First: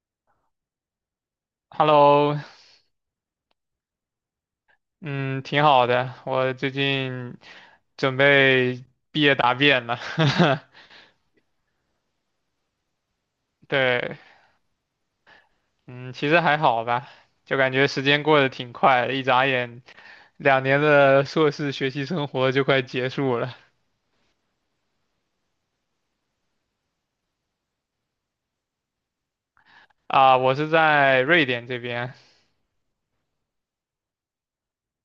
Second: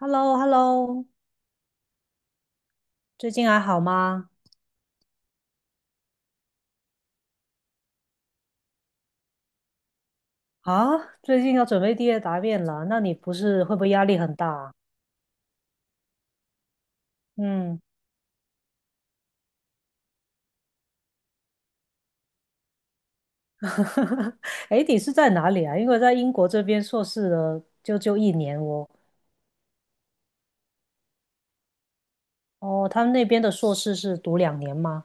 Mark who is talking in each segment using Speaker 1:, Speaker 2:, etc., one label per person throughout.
Speaker 1: h e l l o
Speaker 2: Hello，
Speaker 1: 最近还好吗？
Speaker 2: 嗯，挺好的。我最近准备毕业答辩了。
Speaker 1: 啊，最近要准备毕业答辩了，那你不是会不会压
Speaker 2: 对，
Speaker 1: 力很大啊？
Speaker 2: 嗯，其实还好吧，就感
Speaker 1: 嗯，
Speaker 2: 觉时间过得挺快的，一眨眼，两年的硕士学习生活就快结束了。
Speaker 1: 哎你是在哪里啊？因为在英国这边硕士的就一年哦。
Speaker 2: 啊，我是在瑞典这边。
Speaker 1: 哦，他们那边的硕士是读2年吗？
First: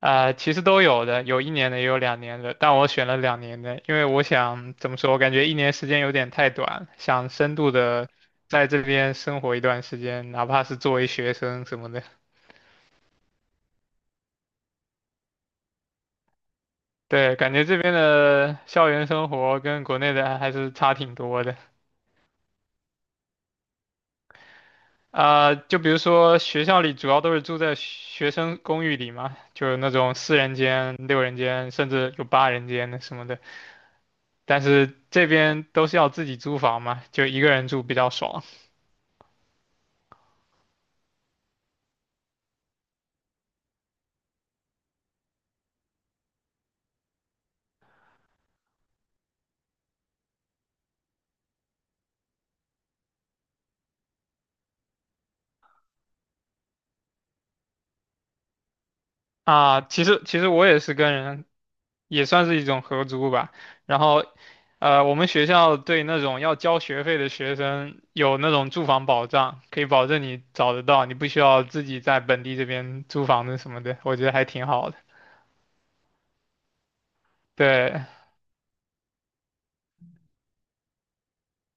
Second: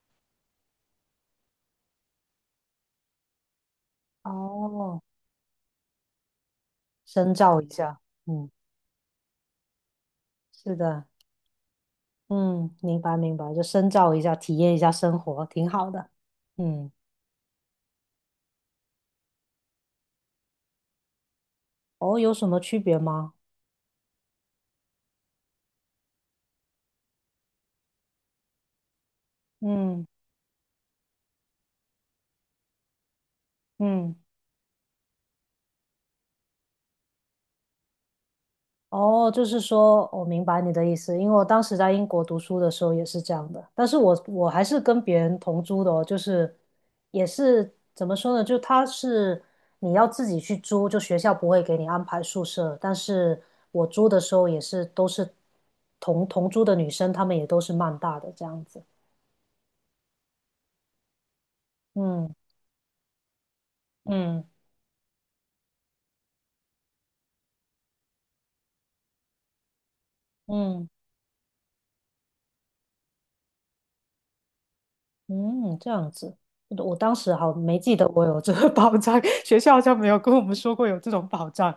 Speaker 2: 啊，其实都有的，有一年的，也有两年的，但我选了两年的。因为我想怎么
Speaker 1: 哦，
Speaker 2: 说，我感觉一年时间有点太短，想
Speaker 1: 深
Speaker 2: 深
Speaker 1: 造一
Speaker 2: 度
Speaker 1: 下，
Speaker 2: 的
Speaker 1: 嗯，
Speaker 2: 在这边生活一段时间，哪怕
Speaker 1: 是
Speaker 2: 是作
Speaker 1: 的，
Speaker 2: 为学生什么的。
Speaker 1: 嗯，明白明白，就深造一下，体验一下生活，挺好的。嗯，
Speaker 2: 对，感觉这边的校园生活跟国内的还是差挺多的。
Speaker 1: 哦，有什么区别吗？
Speaker 2: 啊，就比如说学校里主要都是住在学生公寓里嘛，就是那
Speaker 1: 嗯
Speaker 2: 种四人间、六人间，甚至有八人间的什么的。
Speaker 1: 嗯。
Speaker 2: 但是这边都是要自己租房嘛，就一个人住比较爽。
Speaker 1: 哦，就是说，我明白你的意思，因为我当时在英国读书的时候也是这样的，但是我还是跟别人同租的哦，就是也是怎么说呢，就他是你要自己去租，就学校不会给你安排宿舍，但是我租的时候也是都是同租的女生，她们也都是曼大的这样子，
Speaker 2: 啊，其实我也是跟人，也
Speaker 1: 嗯
Speaker 2: 算是一种合租吧。然后，
Speaker 1: 嗯
Speaker 2: 我们学校对那种要交学费的学生有那种住房保障，可以保证你找得
Speaker 1: 嗯
Speaker 2: 到，你不需要自己在本地这边租房子什么的，我觉得还挺好的。
Speaker 1: 嗯，这样子，我当时好没记
Speaker 2: 对
Speaker 1: 得我有这个 保障，学校好像没有跟我们说过有这种保障。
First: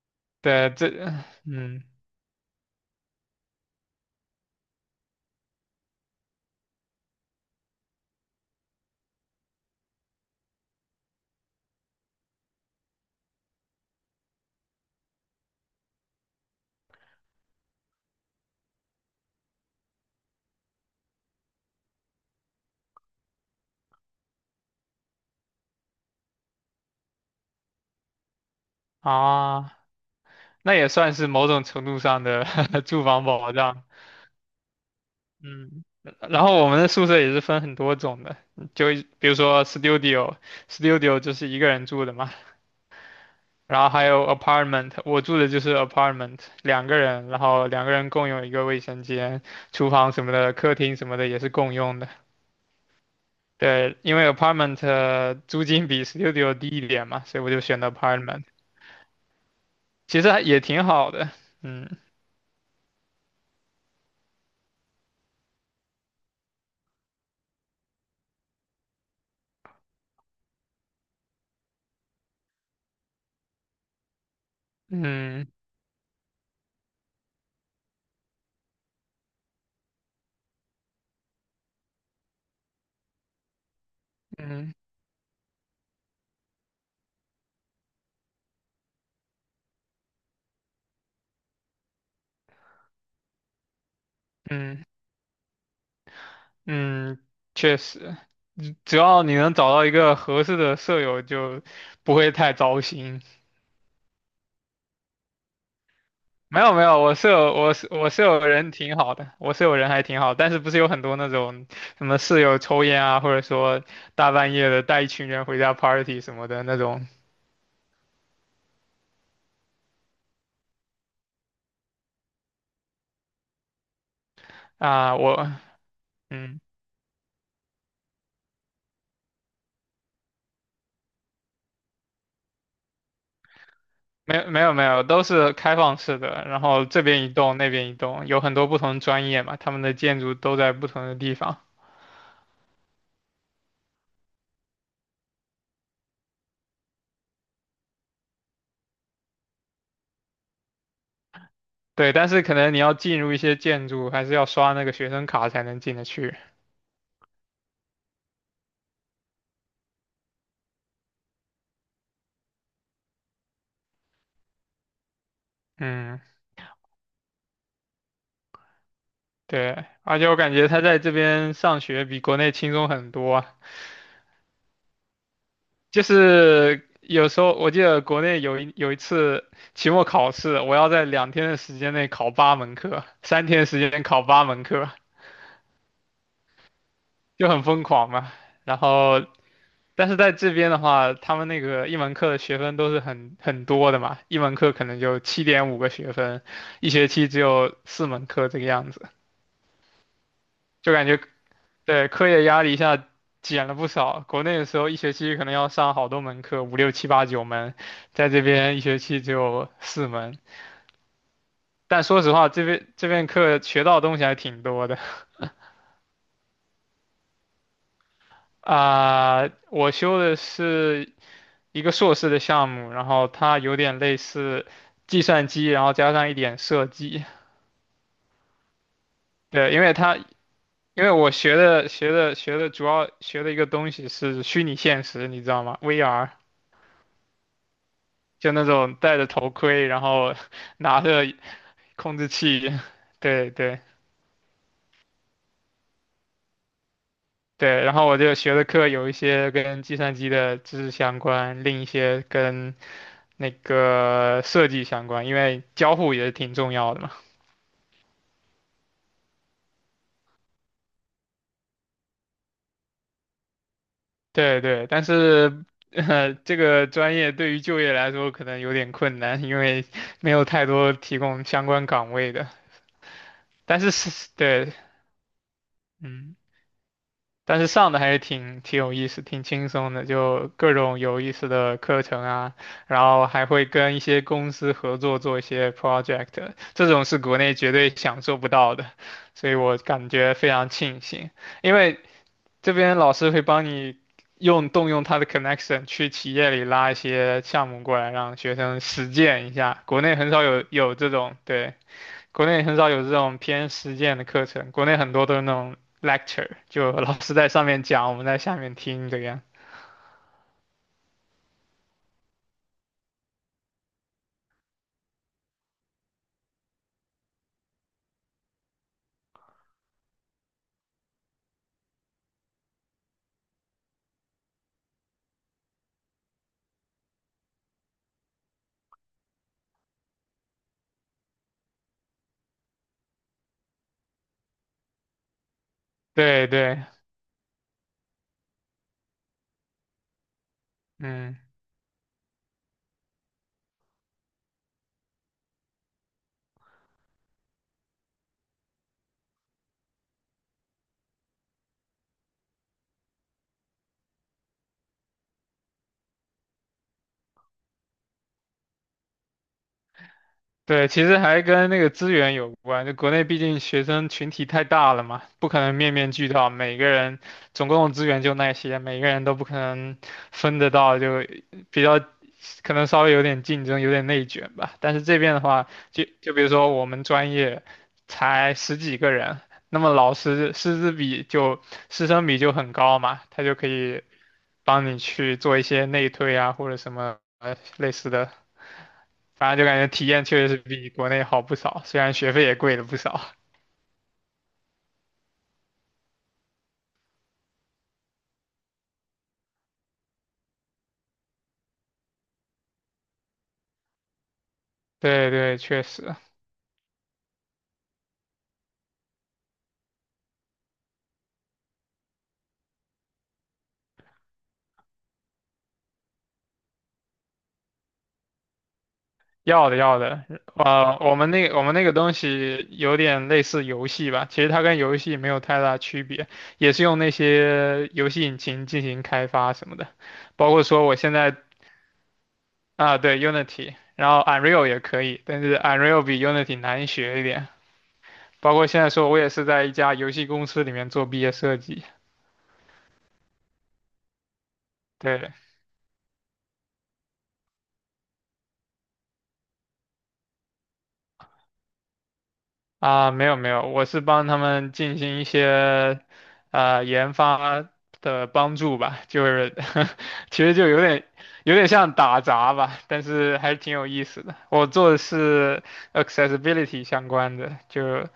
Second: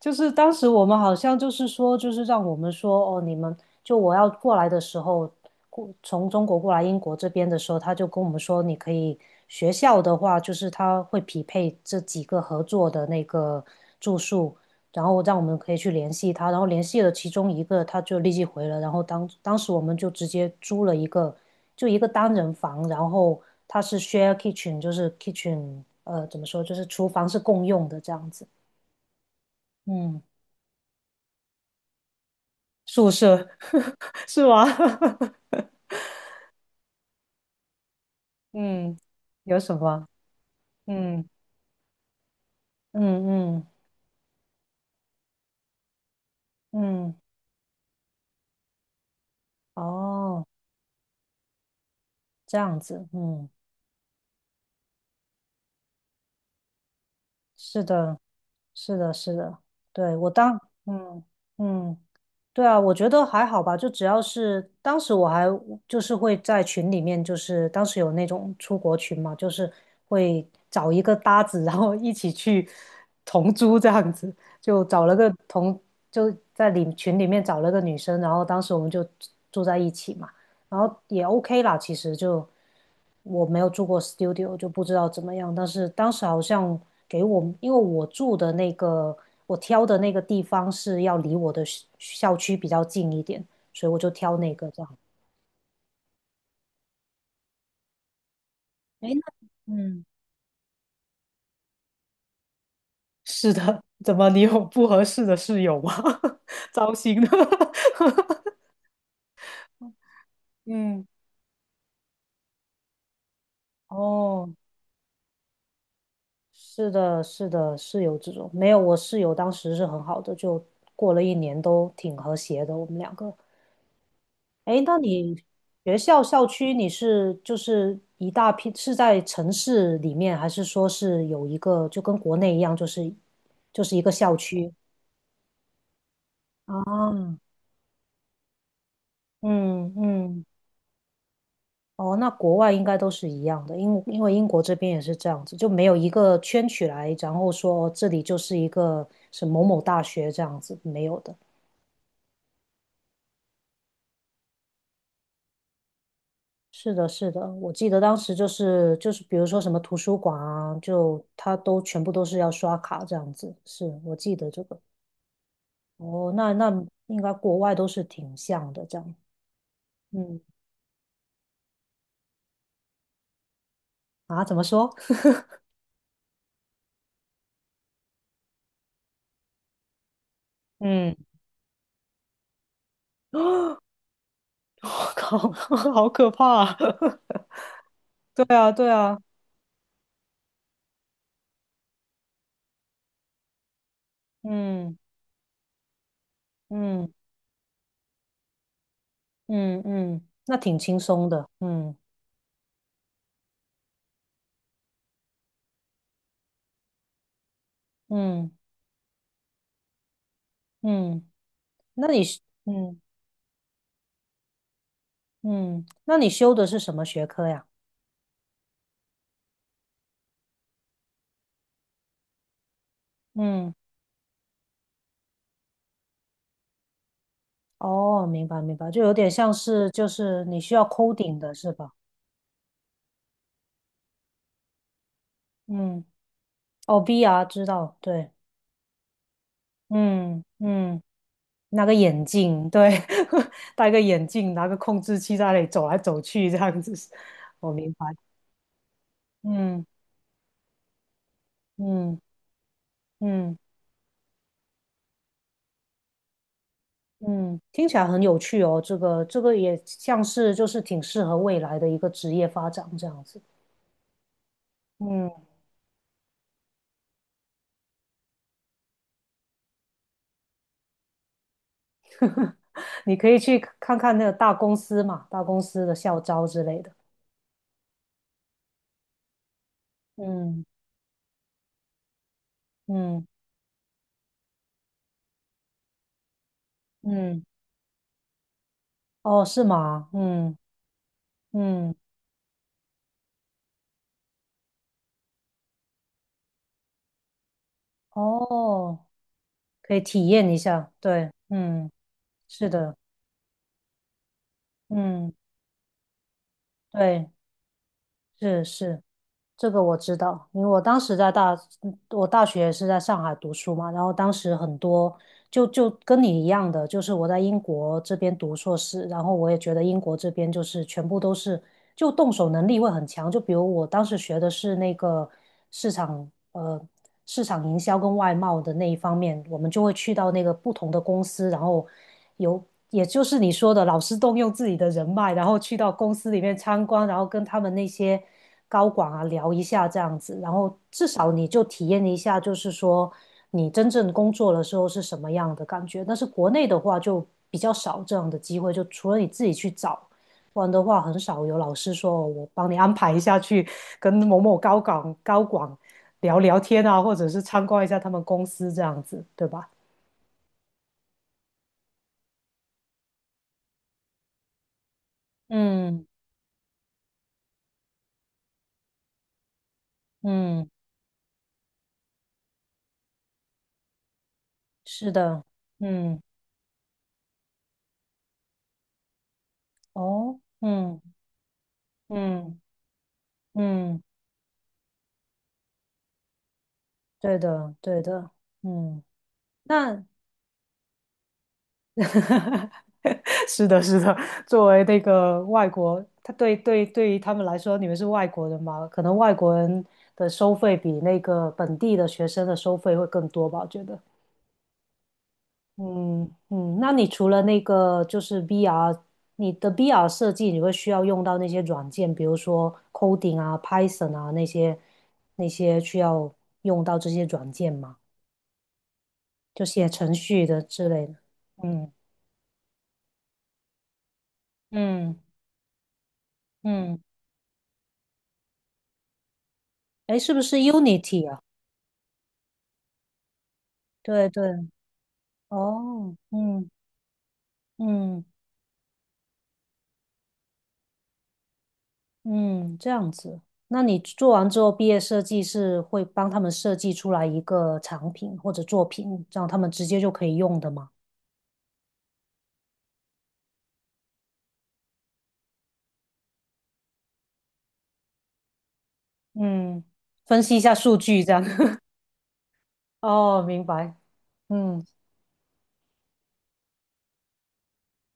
Speaker 1: 就是当时
Speaker 2: 对，
Speaker 1: 我
Speaker 2: 这
Speaker 1: 们好像就是
Speaker 2: 嗯
Speaker 1: 说，就是让我们说哦，你们就我要过来的时候，过从中国过来英国这边的时候，他就跟我们说，你可以学校的话，就是他会匹配这几个合作的那个住宿，然后让我们可以去联系他，然后联系了其中一个，他就立即回了，然后当时我们就直接租了一个就一个单人房，然后它是 share kitchen，就是 kitchen，怎么说，就是厨房是共用的这样子，
Speaker 2: 啊，
Speaker 1: 嗯。
Speaker 2: 那也算是某种程度上的 住
Speaker 1: 宿
Speaker 2: 房
Speaker 1: 舍
Speaker 2: 保障。
Speaker 1: 是吗？
Speaker 2: 嗯，然后我们的宿舍也是分很多种的，就
Speaker 1: 嗯，
Speaker 2: 比如
Speaker 1: 有
Speaker 2: 说
Speaker 1: 什么？
Speaker 2: studio，studio
Speaker 1: 嗯
Speaker 2: 就是一个人住的嘛。
Speaker 1: 嗯嗯
Speaker 2: 然后还有 apartment，我住的就是 apartment，两个
Speaker 1: 嗯，
Speaker 2: 人，然后两个人共用一个卫生间，厨房什么
Speaker 1: 哦，
Speaker 2: 的，客厅什么的也是共用的。
Speaker 1: 这样子，嗯，
Speaker 2: 对，因为 apartment 租金比 studio 低一点嘛，所以我就选
Speaker 1: 是
Speaker 2: 的
Speaker 1: 的，
Speaker 2: apartment，
Speaker 1: 是的，是的，对，
Speaker 2: 其
Speaker 1: 我
Speaker 2: 实还
Speaker 1: 当，
Speaker 2: 也挺好
Speaker 1: 嗯
Speaker 2: 的。嗯，
Speaker 1: 嗯。对啊，我觉得还好吧，就只要是当时我还就是会在群里面，就是当时有那种出国群嘛，就是会找一个搭子，然后一起去同租这样子，就找了个
Speaker 2: 嗯，
Speaker 1: 同，就在里群里面找了个女生，然后当时我们就住在一起嘛。然后也 OK 啦，其实就我没有住过 studio，就
Speaker 2: 嗯，
Speaker 1: 不知道怎么样。但是当时好像给我，因为我住的那个，我挑的那个地方是要离我的校区比较近一点，所以我就挑那个这
Speaker 2: 嗯，
Speaker 1: 样。
Speaker 2: 嗯，确实，只只
Speaker 1: 哎，
Speaker 2: 要
Speaker 1: 那
Speaker 2: 你能找到一
Speaker 1: 嗯，
Speaker 2: 个合适的舍友，就不会太糟心。
Speaker 1: 是的，怎么你有不合适的室友吗？
Speaker 2: 没 有没
Speaker 1: 糟
Speaker 2: 有，我
Speaker 1: 心的。
Speaker 2: 舍友我舍我舍友 人挺好的，我舍友人还挺好，但是不是有很
Speaker 1: 嗯，
Speaker 2: 多那种什么室友抽烟啊，或者说大
Speaker 1: 哦，
Speaker 2: 半夜的带一群人回家 party 什么的那
Speaker 1: 是
Speaker 2: 种
Speaker 1: 的，是的，室友这种没有，我室友当时是很好的，就过了一年都挺和谐的，我们两个。哎，那
Speaker 2: 啊。
Speaker 1: 你学校校
Speaker 2: 嗯
Speaker 1: 区你是就是一大批是在城市里面，还是说是有一个就跟国内一样，就是就是一个校
Speaker 2: 没有没有
Speaker 1: 区？
Speaker 2: 没有，都是开放式的，然后这边一
Speaker 1: 啊，
Speaker 2: 栋那边一栋，有很多不同专业嘛，他们
Speaker 1: 嗯
Speaker 2: 的建筑
Speaker 1: 嗯，
Speaker 2: 都在不同的地方。
Speaker 1: 哦，那国外应该都是一样的，因为英国这边也是这样子，就没有一个圈起来，然后说哦这里就是一个是某某大学这样子，没有的。
Speaker 2: 对，但是可能你要进入一些建筑，还是要刷那个学生卡才能进得去。
Speaker 1: 是的，是的，我记得当时就是，比如说什么图书馆啊，就他都全部都是要刷卡这样子。是我记得这个。
Speaker 2: 嗯。
Speaker 1: 哦，那那应该国外都是挺像的这样。
Speaker 2: 对，而且我
Speaker 1: 嗯，
Speaker 2: 感觉他在这边上学比国内轻松很多啊。
Speaker 1: 啊，怎么说？
Speaker 2: 就是有时候我记得国内有一次期末考试，我要在
Speaker 1: 嗯，
Speaker 2: 2天的时间内考八门课，3天时间考八门课，
Speaker 1: 我靠，好可怕啊
Speaker 2: 就 很疯狂嘛。
Speaker 1: 对啊，
Speaker 2: 然
Speaker 1: 对啊，
Speaker 2: 后，但是在这边的话，他们那个一门课的学分都是很多的嘛，一门课可
Speaker 1: 嗯
Speaker 2: 能就7.5个学分，一学
Speaker 1: 嗯
Speaker 2: 期只有四门课这个样子，
Speaker 1: 嗯嗯，那挺
Speaker 2: 就
Speaker 1: 轻
Speaker 2: 感觉
Speaker 1: 松的。嗯
Speaker 2: 对课业压力一下减了不少。国内的时候一学期可能要上好多门课，五六七八九门，在这
Speaker 1: 嗯
Speaker 2: 边一学期只有四门。
Speaker 1: 嗯，
Speaker 2: 但
Speaker 1: 那
Speaker 2: 说
Speaker 1: 你
Speaker 2: 实
Speaker 1: 是
Speaker 2: 话，这边
Speaker 1: 嗯
Speaker 2: 这边课学到的东西还挺多的。
Speaker 1: 嗯，那你修的是什么学科呀？
Speaker 2: 啊，我修的是一个硕士的项目，然后它
Speaker 1: 嗯。
Speaker 2: 有点类似计算机，然后加上一点设计。
Speaker 1: 哦，明白明白，就有点像
Speaker 2: 对，因
Speaker 1: 是
Speaker 2: 为
Speaker 1: 就
Speaker 2: 它
Speaker 1: 是你需要
Speaker 2: 因为我
Speaker 1: coding 的
Speaker 2: 学
Speaker 1: 是
Speaker 2: 的
Speaker 1: 吧？
Speaker 2: 学的学的主要学的一个东西是虚拟现实，你知道吗
Speaker 1: 嗯，
Speaker 2: ？VR，
Speaker 1: 哦，VR 知道，对，
Speaker 2: 就那种戴着头盔，然后
Speaker 1: 嗯
Speaker 2: 拿
Speaker 1: 嗯，
Speaker 2: 着
Speaker 1: 拿个
Speaker 2: 控
Speaker 1: 眼
Speaker 2: 制
Speaker 1: 镜，
Speaker 2: 器，
Speaker 1: 对，
Speaker 2: 对 对。
Speaker 1: 戴个眼镜，拿个控制器在那里走来走去这样子，我
Speaker 2: 对，
Speaker 1: 明
Speaker 2: 然
Speaker 1: 白，
Speaker 2: 后我就学的课有一些跟
Speaker 1: 嗯
Speaker 2: 计算机的知识相关，另一
Speaker 1: 嗯
Speaker 2: 些跟那
Speaker 1: 嗯
Speaker 2: 个设计相关，因为交互也是挺重要的嘛。
Speaker 1: 嗯，听起来很有趣哦，这个也像是就是挺适合未来的一个职业发展这样子，
Speaker 2: 对对，但
Speaker 1: 嗯，
Speaker 2: 是这个专业对于就业来说可能有点困难，因为 没有太多提供相关岗位的。
Speaker 1: 你可以去
Speaker 2: 但是
Speaker 1: 看看那
Speaker 2: 是，
Speaker 1: 个大
Speaker 2: 对，
Speaker 1: 公司嘛，大公司的校
Speaker 2: 嗯，
Speaker 1: 招之类的。
Speaker 2: 但是上的还是挺有意思，挺轻松的，就
Speaker 1: 嗯。
Speaker 2: 各种有意思的课程啊，然
Speaker 1: 嗯
Speaker 2: 后还会跟一些公司合作做一些 project，这种是国
Speaker 1: 嗯，
Speaker 2: 内绝对享受不到的，
Speaker 1: 哦，
Speaker 2: 所以
Speaker 1: 是
Speaker 2: 我感
Speaker 1: 吗？
Speaker 2: 觉非
Speaker 1: 嗯
Speaker 2: 常庆幸。因
Speaker 1: 嗯，
Speaker 2: 为这边老师会帮你用动用他的 connection 去企业里拉一些项目过来，让学生
Speaker 1: 哦，
Speaker 2: 实践一下。
Speaker 1: 可以
Speaker 2: 国内
Speaker 1: 体
Speaker 2: 很少
Speaker 1: 验一
Speaker 2: 有
Speaker 1: 下，
Speaker 2: 有这
Speaker 1: 对，
Speaker 2: 种，对，
Speaker 1: 嗯，
Speaker 2: 国内
Speaker 1: 是
Speaker 2: 很少
Speaker 1: 的，
Speaker 2: 有这种偏实践的课程，国内很多
Speaker 1: 嗯，
Speaker 2: 都是那种 lecture，就老
Speaker 1: 对，
Speaker 2: 师在上面讲，我们在下
Speaker 1: 是
Speaker 2: 面
Speaker 1: 是，
Speaker 2: 听这个样。
Speaker 1: 这个我知道，因为我当时在大，嗯我大学是在上海读书嘛，然后当时很多就跟你一样的，就是我在英国这边读硕士，然后我也觉得英国这边就是全部都是就动手能力会很强，就比如我当时学的是那个市场呃市场营销跟外贸的那一方面，我们就会去到那个不同的公司，然后有。也就是你说的，老师动用自己的人脉，然后去到公司里
Speaker 2: 对
Speaker 1: 面
Speaker 2: 对。
Speaker 1: 参观，然后跟他们那些高管啊聊一下这样子，然后至少
Speaker 2: 嗯。
Speaker 1: 你就体验一下，就是说你真正工作的时候是什么样的感觉。但是国内的话就比较少这样的机会，就除了你自己去找，不然的话很少有老师说我帮你安排一下去跟某某高管聊聊天啊，或者是参观一下他们公司这样子，对吧？
Speaker 2: 对，其实还跟那个资源有关。就国内毕竟学生群体太大了嘛，不可能面
Speaker 1: 嗯
Speaker 2: 面俱到，每个人总共的资源就那些，每个人都不可能分得
Speaker 1: 嗯，
Speaker 2: 到，就比较可能稍微有点竞争，有点内卷吧。但是
Speaker 1: 是
Speaker 2: 这边的
Speaker 1: 的，
Speaker 2: 话，就
Speaker 1: 嗯
Speaker 2: 就比如说我们专业才十几个人，那么老
Speaker 1: 哦，
Speaker 2: 师师资
Speaker 1: 嗯
Speaker 2: 比就师生比就
Speaker 1: 嗯
Speaker 2: 很高嘛，他就可以
Speaker 1: 嗯，
Speaker 2: 帮你去做一些内推啊，或者什么
Speaker 1: 对的
Speaker 2: 类
Speaker 1: 对
Speaker 2: 似
Speaker 1: 的，
Speaker 2: 的。
Speaker 1: 嗯。
Speaker 2: 反正就感觉
Speaker 1: 那
Speaker 2: 体验确实是比国内好不少，虽然学费也贵了不少。
Speaker 1: 是的，是的。作为那个外国，他对于他们来说，你们是外国人嘛？可能外国人的收费比那个本地的学生的收费会更多吧？我觉得。
Speaker 2: 对对，确实。
Speaker 1: 嗯嗯，那你除了那个就是 VR，你的 VR 设计，你会需要用到那些软件，比如说 coding 啊、Python 啊那些需要用到这些软件吗？就
Speaker 2: 要的
Speaker 1: 写
Speaker 2: 要
Speaker 1: 程
Speaker 2: 的，
Speaker 1: 序的之类
Speaker 2: 我
Speaker 1: 的。
Speaker 2: 们那我们那
Speaker 1: 嗯
Speaker 2: 个东西有点类似游戏吧，其实它跟游戏
Speaker 1: 嗯
Speaker 2: 没有太大区别，也是用
Speaker 1: 嗯。
Speaker 2: 那些游戏引擎进行开发什么的，
Speaker 1: 哎，是不
Speaker 2: 包
Speaker 1: 是
Speaker 2: 括说我现
Speaker 1: Unity
Speaker 2: 在
Speaker 1: 啊？
Speaker 2: 啊，对 Unity，然后
Speaker 1: 对
Speaker 2: Unreal
Speaker 1: 对，
Speaker 2: 也可以，但是 Unreal
Speaker 1: 哦，
Speaker 2: 比 Unity
Speaker 1: 嗯
Speaker 2: 难学一点，
Speaker 1: 嗯
Speaker 2: 包括现在说我也是在一家游戏公司里面做毕业设计。
Speaker 1: 嗯，这样子。那你做完之后，毕业设
Speaker 2: 对，
Speaker 1: 计是会帮他们设计出来一个产品或者作品，让他们直接就可以用的吗？
Speaker 2: 啊，没有没有，我是帮他们进行一些研发的帮助吧，就是
Speaker 1: 嗯，分
Speaker 2: 其实
Speaker 1: 析一
Speaker 2: 就
Speaker 1: 下
Speaker 2: 有
Speaker 1: 数
Speaker 2: 点
Speaker 1: 据这样。
Speaker 2: 有点 像打杂吧，但是
Speaker 1: 哦，
Speaker 2: 还是
Speaker 1: 明
Speaker 2: 挺有
Speaker 1: 白。
Speaker 2: 意思的。我
Speaker 1: 嗯
Speaker 2: 做的是 accessibility 相关的，就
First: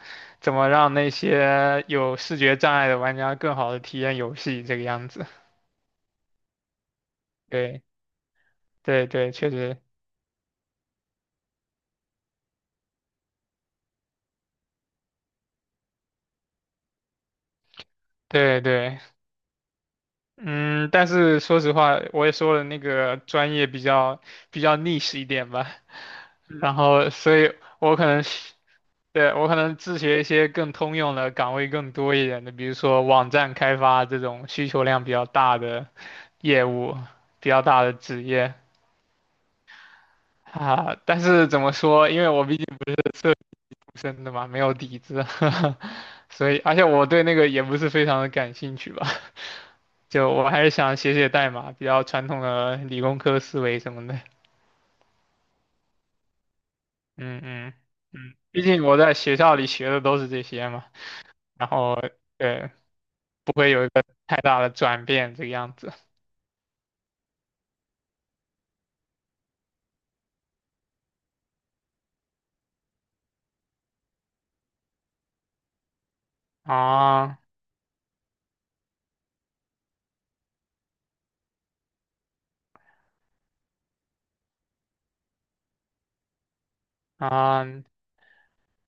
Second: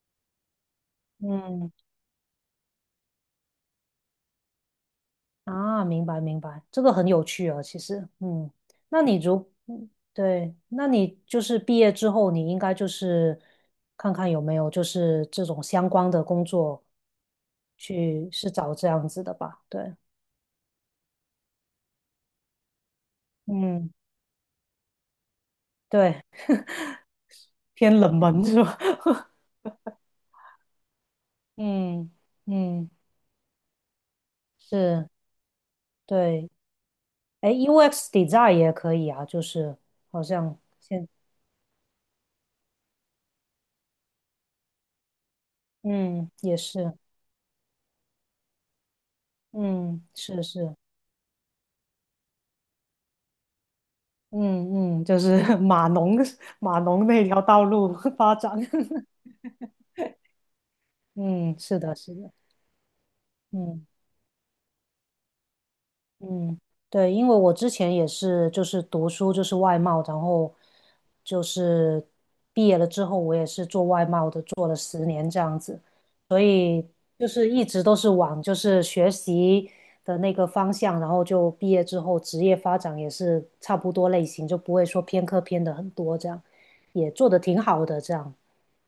Speaker 2: 怎么让那
Speaker 1: 嗯
Speaker 2: 些有视觉障碍的玩家更好的体验游戏这个样子。
Speaker 1: 啊，明白明白，这个很有趣啊，其
Speaker 2: 对
Speaker 1: 实，嗯，那
Speaker 2: 对
Speaker 1: 你
Speaker 2: 对，确
Speaker 1: 如，
Speaker 2: 实，
Speaker 1: 嗯对，那你就是毕业之后，你应该就是看看有没有就是这种相关的工作去是
Speaker 2: 对
Speaker 1: 找这
Speaker 2: 对。
Speaker 1: 样子的吧，对，
Speaker 2: 嗯，但是说实话，我也说了那个专业比
Speaker 1: 嗯，
Speaker 2: 较比较 niche 一点吧，
Speaker 1: 对，
Speaker 2: 然后所以我
Speaker 1: 偏
Speaker 2: 可
Speaker 1: 冷
Speaker 2: 能
Speaker 1: 门
Speaker 2: 是
Speaker 1: 是吧？
Speaker 2: 对，我可能自学一些更通用的岗位更
Speaker 1: 嗯
Speaker 2: 多一点的，比如
Speaker 1: 嗯，
Speaker 2: 说网站开发这种需求量
Speaker 1: 是，
Speaker 2: 比较大的
Speaker 1: 对，
Speaker 2: 业务，比
Speaker 1: 哎
Speaker 2: 较大的
Speaker 1: ，UX
Speaker 2: 职业
Speaker 1: design 也可以啊，就是好像
Speaker 2: 啊。
Speaker 1: 现，
Speaker 2: 但是怎么说，因为我毕竟不是社畜生的嘛，没有底子，
Speaker 1: 嗯，
Speaker 2: 所
Speaker 1: 也
Speaker 2: 以而且
Speaker 1: 是，
Speaker 2: 我对那个也不是非常的感兴趣吧。
Speaker 1: 嗯，
Speaker 2: 就
Speaker 1: 是
Speaker 2: 我还是
Speaker 1: 是。
Speaker 2: 想写写代码，比较传统的理工科思维什么的。
Speaker 1: 嗯嗯，就是 码农那
Speaker 2: 嗯，
Speaker 1: 条道
Speaker 2: 嗯，
Speaker 1: 路发
Speaker 2: 嗯，
Speaker 1: 展。
Speaker 2: 毕竟我在 学校里学的都是这些嘛，
Speaker 1: 嗯，
Speaker 2: 然
Speaker 1: 是的，
Speaker 2: 后
Speaker 1: 是的，
Speaker 2: 对，不会有
Speaker 1: 嗯
Speaker 2: 一个太大的转变这个样子。
Speaker 1: 嗯，对，因为我之前也是，就是读书就是外贸，然后就是毕业了之后，我也是做外贸的，做了10年这样子，所以就
Speaker 2: 啊，
Speaker 1: 是一直都是往就是学习的那个方向，然后就毕业之后职业发展也是差不多类型，就不会说偏科偏的很多这样，也做的挺
Speaker 2: 啊，
Speaker 1: 好的这样，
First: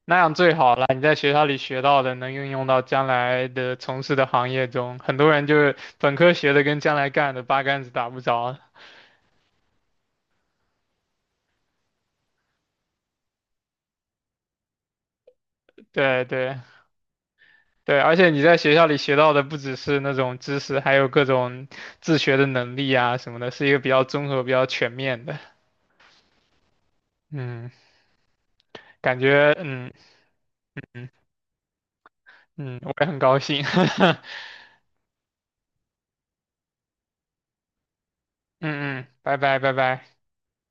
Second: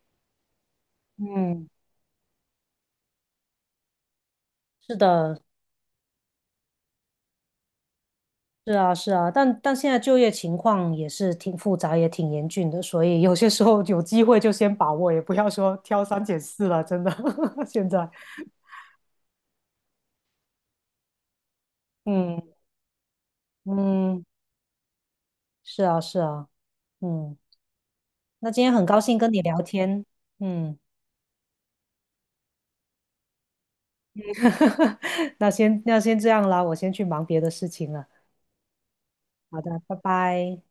Speaker 2: 那样最好了。你在学校里
Speaker 1: 嗯。
Speaker 2: 学到的能运用到将来的从事的行业
Speaker 1: 是
Speaker 2: 中，很多
Speaker 1: 的，
Speaker 2: 人就是本科学的跟将来干的八竿子打不着。
Speaker 1: 是啊，是啊，但现在就业情况也是挺复杂，也挺严峻的，所以有些时候有机会就先把握，也不要说挑三
Speaker 2: 对
Speaker 1: 拣
Speaker 2: 对。
Speaker 1: 四了，真的。现
Speaker 2: 对，
Speaker 1: 在，
Speaker 2: 而且你在学校里学到的不只是那种知识，还有各种自学
Speaker 1: 嗯
Speaker 2: 的能力啊什么的，是一个比较
Speaker 1: 嗯，
Speaker 2: 综合、比较全面的。
Speaker 1: 是啊，是啊，嗯，
Speaker 2: 嗯，
Speaker 1: 那今天很高兴
Speaker 2: 感
Speaker 1: 跟你
Speaker 2: 觉
Speaker 1: 聊
Speaker 2: 嗯
Speaker 1: 天，嗯，
Speaker 2: 嗯嗯，我也很高兴。
Speaker 1: 那先这样啦，我先去忙别的事情了。
Speaker 2: 嗯嗯，拜拜
Speaker 1: 好
Speaker 2: 拜
Speaker 1: 的，拜
Speaker 2: 拜。
Speaker 1: 拜。